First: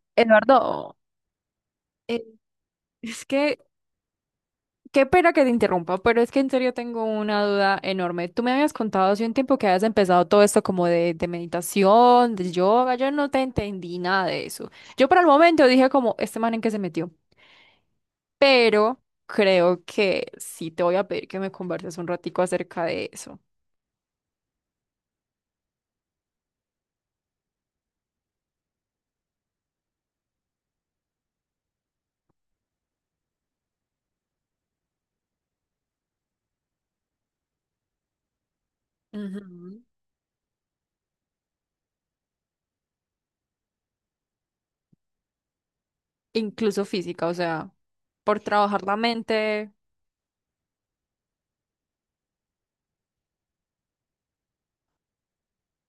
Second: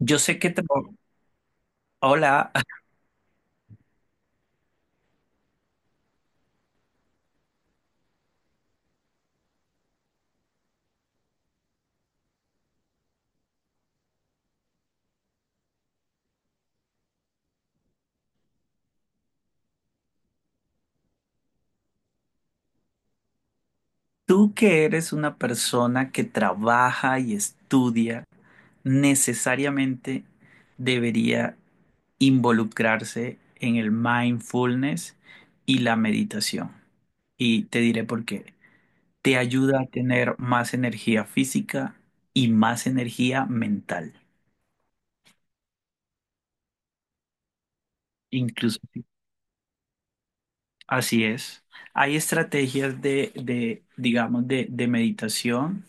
Yo sé que, tra- Eduardo, eh, Hola, es que qué pena que te interrumpa, pero es que en serio tengo una duda enorme. Tú me habías contado hace un tiempo que habías empezado todo esto como de meditación, de yoga, yo no te entendí nada de eso. Yo por el momento dije como, este man en qué se metió, pero creo que sí te voy a pedir que me converses un ratico acerca de eso. tú que eres una persona que trabaja y estudia, necesariamente debería involucrarse en el mindfulness y la meditación. Y te diré por qué. Te ayuda Ujú. a tener más energía física y más energía mental. Incluso física, o sea, por Incluso, trabajar la sí, mente. así es. Hay estrategias digamos, de meditación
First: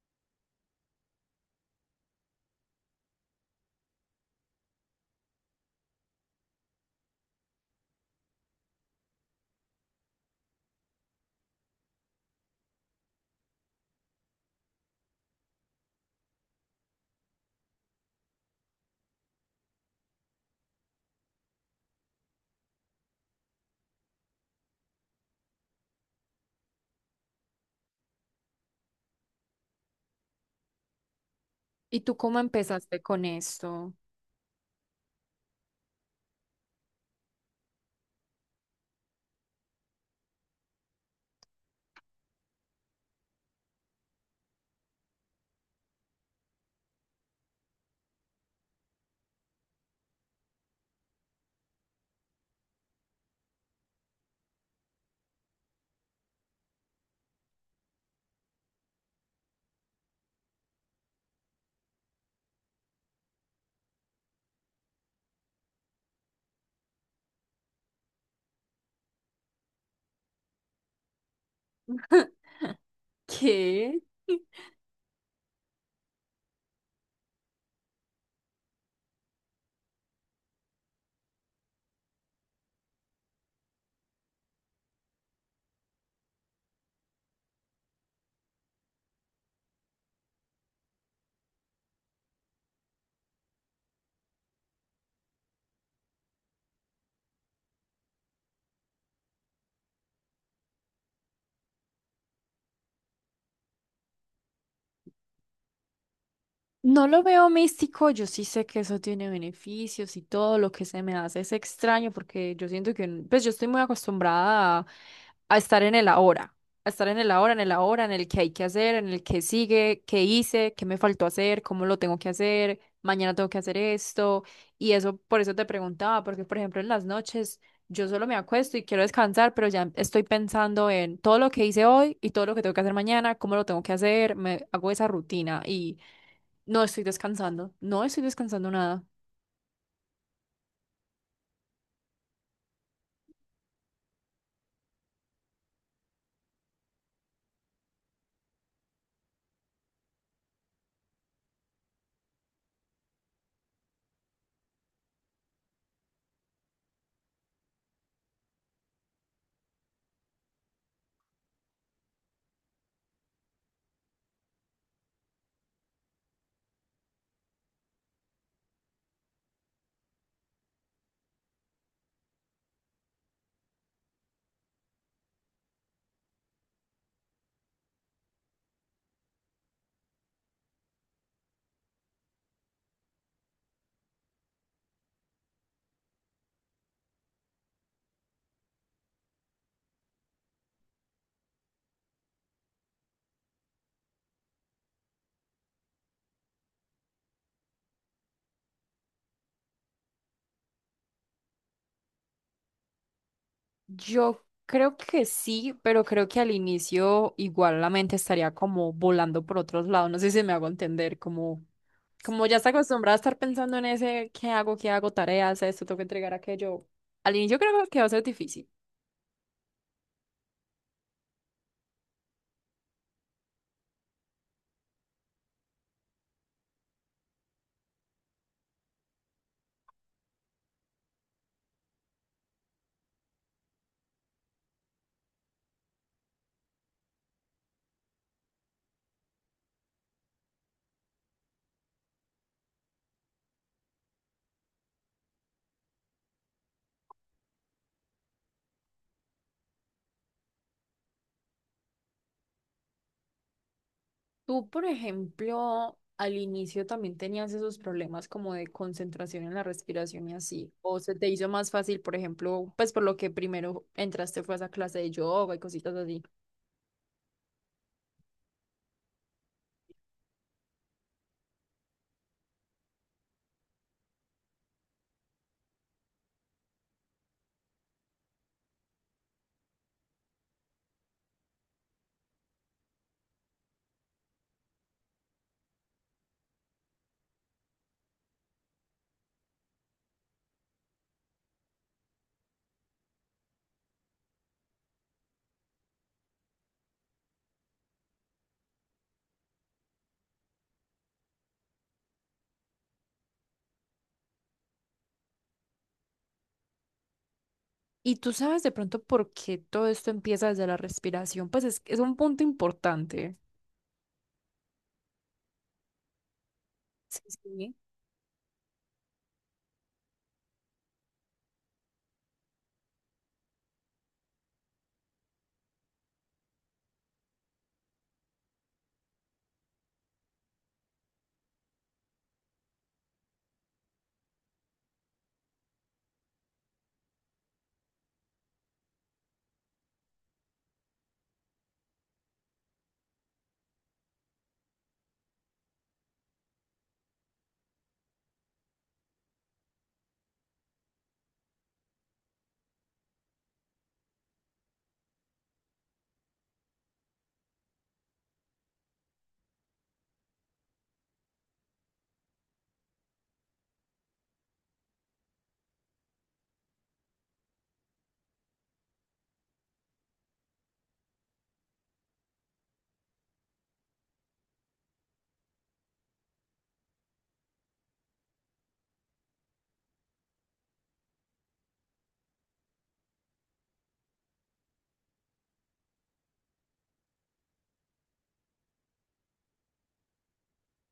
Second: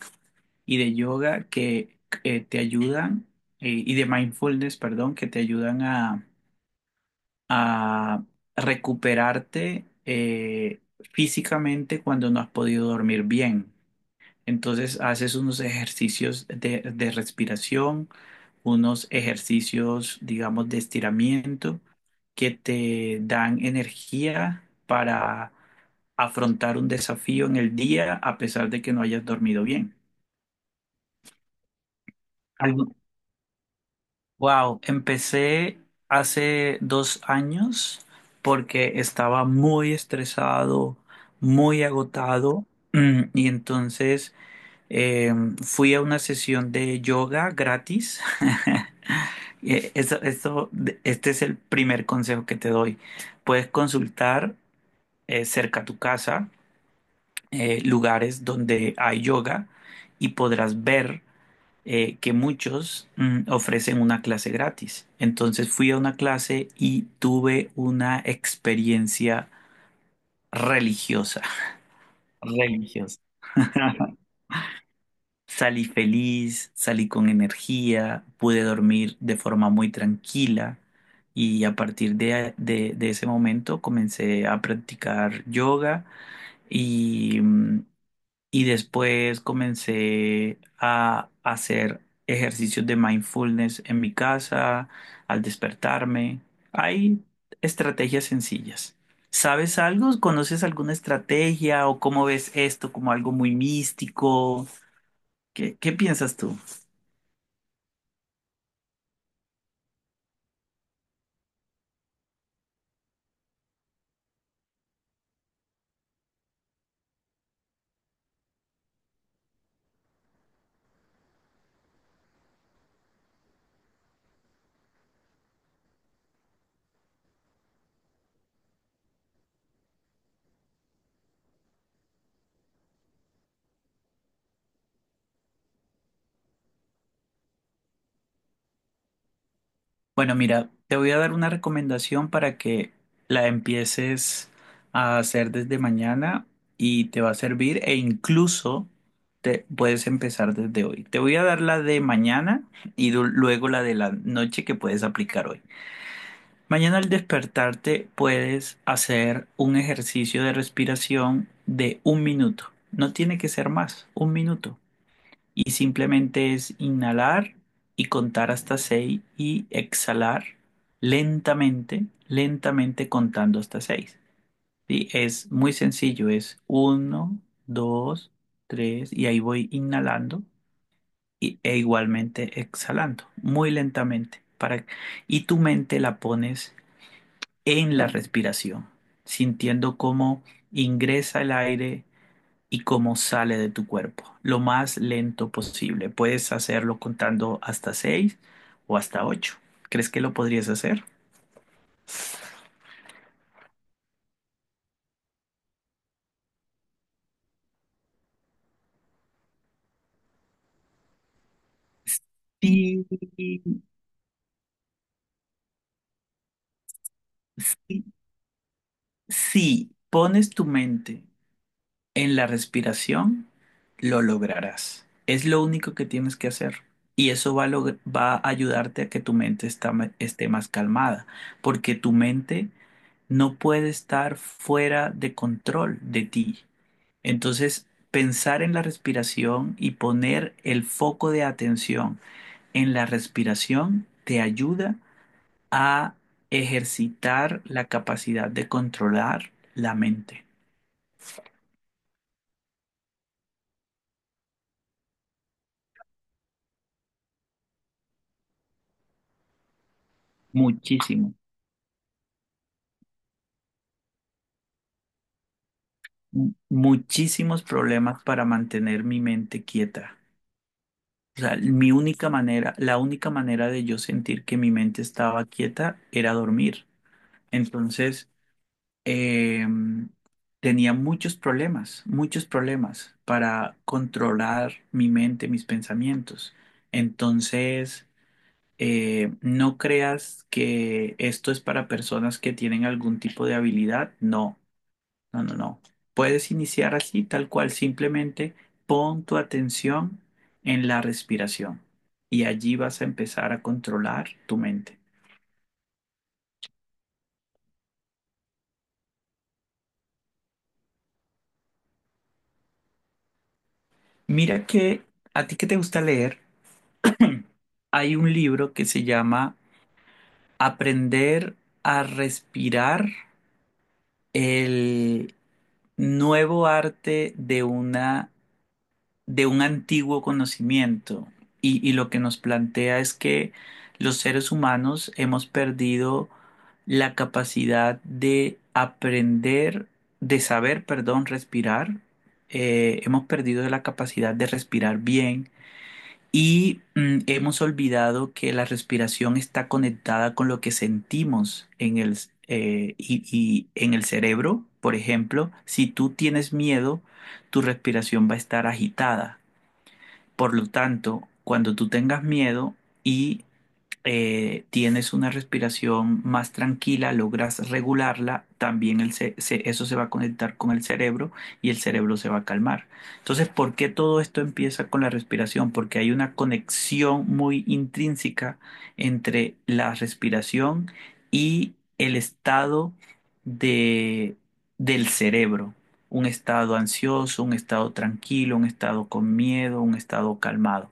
y de yoga que te ayudan, y de mindfulness, perdón, que te ayudan a, a recuperarte físicamente cuando no has podido dormir bien. Entonces haces unos ejercicios de respiración, unos ejercicios, digamos, de estiramiento que te dan energía para afrontar un desafío en el día a pesar de que no hayas dormido bien. ¿Y tú cómo Algo- empezaste con esto? Wow, empecé hace 2 años porque estaba muy estresado, muy agotado y entonces eh, fui a una sesión de yoga gratis. Eh, Eso, eso- este es el primer consejo que te doy. Puedes consultar cerca a tu casa lugares donde hay yoga y podrás ver que muchos ofrecen una clase gratis. Entonces fui a una clase y tuve una experiencia religiosa, religiosa. ¿Qué? Salí feliz, salí con energía, pude dormir de forma muy tranquila y a partir de ese momento comencé a practicar yoga y, mm, Y después comencé a hacer ejercicios de mindfulness en mi casa, al despertarme. Hay estrategias sencillas. ¿Sabes algo? ¿Conoces alguna estrategia o cómo ves esto como algo muy místico? ¿Qué piensas tú? No lo veo místico, yo sí sé que eso tiene beneficios y todo lo que se me hace es extraño porque yo siento que, pues yo estoy muy acostumbrada a estar en el ahora, a estar en el ahora, en el ahora, en el que hay que hacer, en el que sigue, qué hice, qué me faltó hacer, cómo lo tengo que hacer, mañana tengo que hacer esto y eso, por eso te preguntaba, porque por ejemplo en las noches yo solo me acuesto y quiero descansar, pero ya estoy pensando en todo lo que hice hoy y todo lo que tengo que hacer mañana, cómo lo tengo que hacer, me hago esa rutina y... No estoy descansando, no estoy descansando nada. Bueno, mira, te voy a dar una recomendación para que la empieces a hacer desde mañana y te va a servir e incluso te puedes empezar desde hoy. Te voy a dar la de mañana y luego la de la noche que puedes aplicar hoy. Mañana al despertarte puedes hacer un ejercicio de respiración de 1 minuto. No tiene que ser más, 1 minuto y simplemente es inhalar y contar hasta 6 y exhalar lentamente, lentamente contando hasta seis, ¿sí? Es muy sencillo, es uno, dos, 3 y ahí voy inhalando e igualmente exhalando, muy lentamente. Para, y tu mente la pones en la respiración, sintiendo cómo ingresa el aire y cómo sale de tu cuerpo, lo más lento posible. Puedes hacerlo contando hasta seis o hasta ocho. ¿Crees que lo podrías hacer? Yo creo que sí, pero creo que al inicio igual la mente estaría como volando por otros lados. No sé si me hago entender, como, como ya está Sí, acostumbrada a estar pensando en ese, ¿qué hago? ¿Qué hago? Tareas, esto, tengo que entregar aquello. Al inicio creo que sí, va a ser difícil. si pones tu mente en la respiración, lo lograrás. Es lo único que tienes que hacer. Y eso va a ayudarte a que tu mente esté más calmada, porque tu mente no puede estar fuera de control de ti. Entonces, pensar en la respiración y poner el foco de atención en la respiración te ayuda a ejercitar la capacidad de controlar la mente. Tú, por ejemplo, al inicio también tenías esos problemas como de concentración en la respiración y así. O se te Muchísimo, hizo más fácil, por ejemplo, pues por lo que primero entraste fue a esa clase de yoga y cositas así. Muchísimos problemas para mantener mi mente quieta. O sea, mi única manera, la única manera de yo sentir que mi mente estaba quieta era dormir. Entonces, eh, tenía muchos problemas para controlar mi mente, mis pensamientos. Entonces, no creas que esto es para personas que tienen algún tipo de habilidad. No, no, no, no. Puedes iniciar así, tal cual, simplemente pon tu atención en la respiración y allí vas a empezar a controlar tu mente. Y tú sabes de pronto por qué todo esto empieza desde la respiración, pues es un punto importante. Mira que a ti que te gusta leer, Sí, sí. hay un libro que se llama Aprender a Respirar, el nuevo arte de un antiguo conocimiento. Y lo que nos plantea es que los seres humanos hemos perdido la capacidad de aprender, de saber, perdón, respirar. Hemos perdido la capacidad de respirar bien. Y hemos olvidado que la respiración está conectada con lo que sentimos y en el cerebro. Por ejemplo, si tú tienes miedo, tu respiración va a estar agitada. Por lo tanto, cuando tú tengas miedo y tienes una respiración más tranquila, logras regularla, también eso se va a conectar con el cerebro y el cerebro se va a calmar. Entonces, ¿por qué todo esto empieza con la respiración? Porque hay una conexión muy intrínseca entre la respiración y el estado de, del cerebro. Un estado ansioso, un estado tranquilo, un estado con miedo, un estado calmado.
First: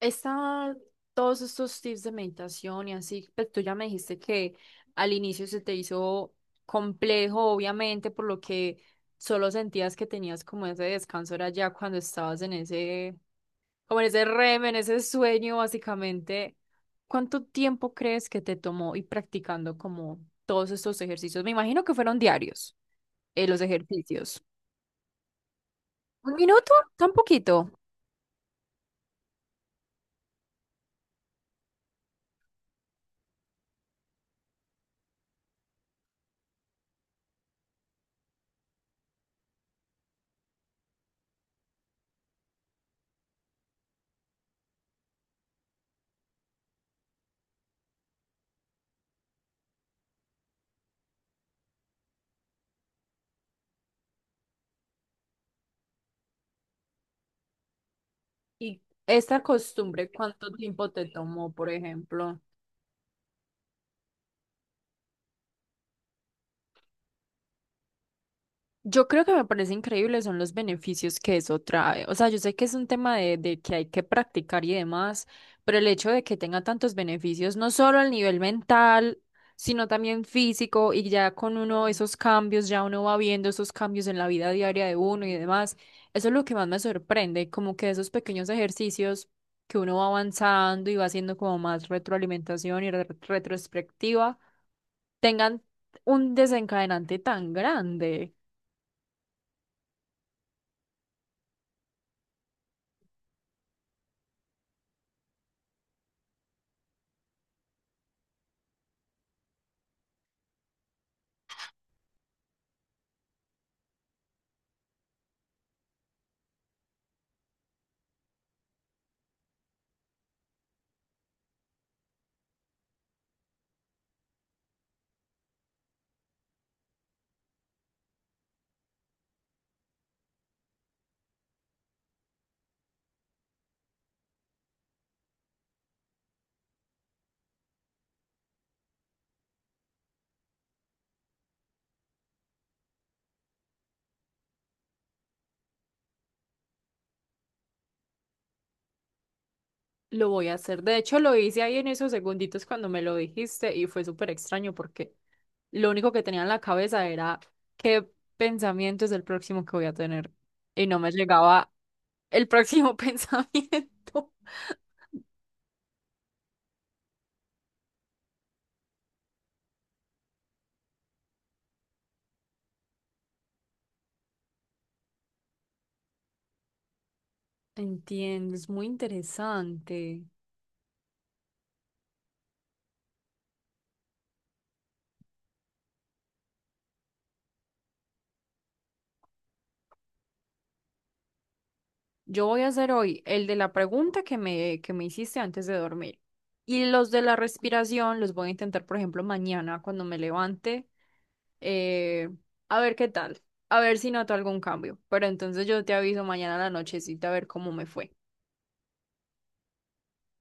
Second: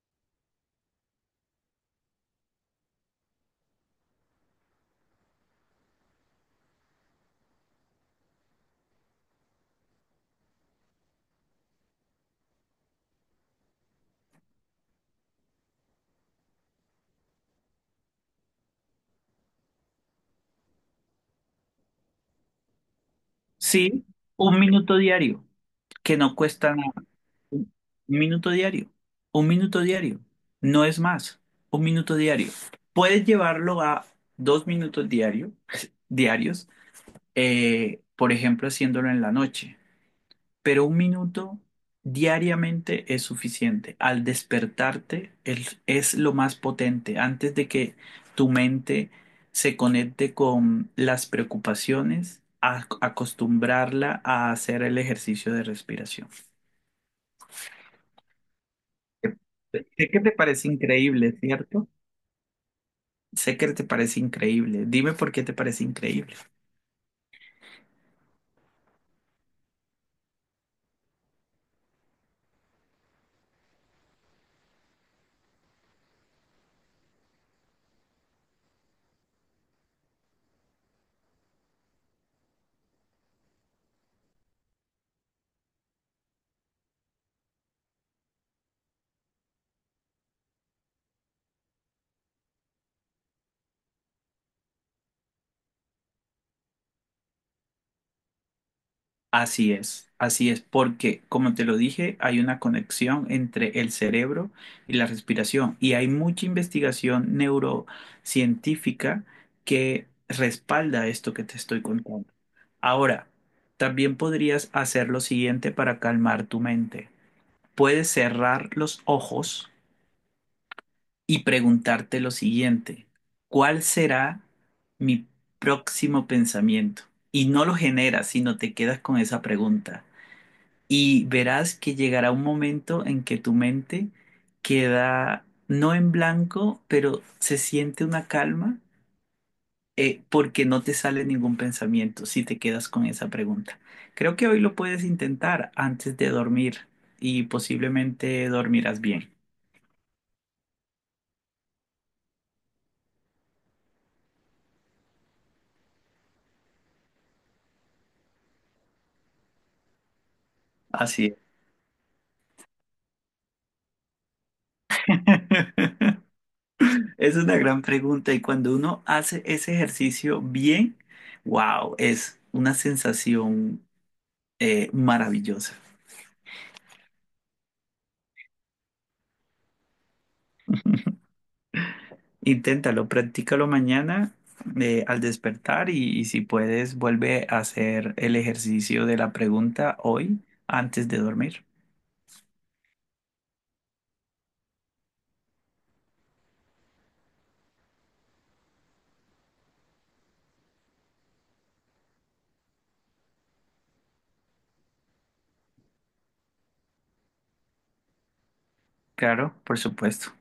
Esta- Todos estos tips de meditación y así, pues tú ya me dijiste que al inicio se te hizo complejo, obviamente, por lo que solo sentías que tenías como ese descanso, era ya cuando estabas en ese, como en ese REM, en ese sueño, básicamente. ¿Cuánto tiempo crees que te tomó ir practicando como todos estos ejercicios? Me imagino que fueron diarios. Los Sí, ejercicios. 1 minuto diario. Que ¿Un no minuto? cuesta Tan un poquito. minuto diario, 1 minuto diario, no es más, 1 minuto diario. Puedes llevarlo a 2 minutos diarios, por ejemplo, haciéndolo en la noche, pero 1 minuto diariamente es suficiente. Al despertarte es lo más potente, antes de que tu mente se conecte con las preocupaciones, acostumbrarla a hacer el ejercicio de respiración. ¿Y esta Sé costumbre que te cuánto parece tiempo te increíble, tomó, por ¿cierto? ejemplo? Sé que te parece increíble. Dime por qué te parece increíble. Yo creo que me parece increíble son los beneficios que eso trae. O sea, yo sé que es un tema de que hay que practicar y demás, pero el hecho de que tenga tantos beneficios, no solo al nivel mental, sino también físico, y ya con uno esos cambios, ya uno va viendo esos cambios en la vida diaria de uno y demás, eso es lo que más me sorprende, como que esos pequeños ejercicios que uno va avanzando y va haciendo como más retroalimentación y retrospectiva, tengan un desencadenante tan grande. Así es, porque como te lo dije, hay una conexión entre el cerebro y la respiración y hay mucha investigación neurocientífica que respalda esto que te estoy contando. Ahora, también podrías hacer lo siguiente para calmar tu mente. Puedes cerrar los ojos y preguntarte lo siguiente, ¿cuál será mi próximo pensamiento? Y no lo generas, sino te quedas con esa pregunta. Y verás que llegará un momento en que tu mente queda no en blanco, pero se siente una calma porque no te sale ningún pensamiento si te quedas con esa pregunta. Creo que hoy lo puedes intentar antes de dormir y posiblemente dormirás bien. Lo voy a hacer. De hecho, lo hice ahí en esos segunditos cuando me lo dijiste y fue súper extraño porque lo único que tenía en la cabeza era qué pensamiento es el próximo que voy a tener. Y no me Así es. llegaba el próximo pensamiento. Es una gran pregunta y cuando uno hace ese ejercicio bien, wow, es una sensación maravillosa. Entiendo, es muy interesante. Inténtalo, practícalo mañana al despertar y si puedes, vuelve a hacer el ejercicio de la pregunta hoy antes de dormir. Yo voy a hacer hoy el de la pregunta que me hiciste antes de dormir. Y los de la respiración los voy a intentar, por ejemplo, mañana cuando me levante. eh, a ver qué tal. A ver si noto algún cambio. Pero entonces yo te aviso mañana a la nochecita a ver cómo me fue. Claro, por supuesto.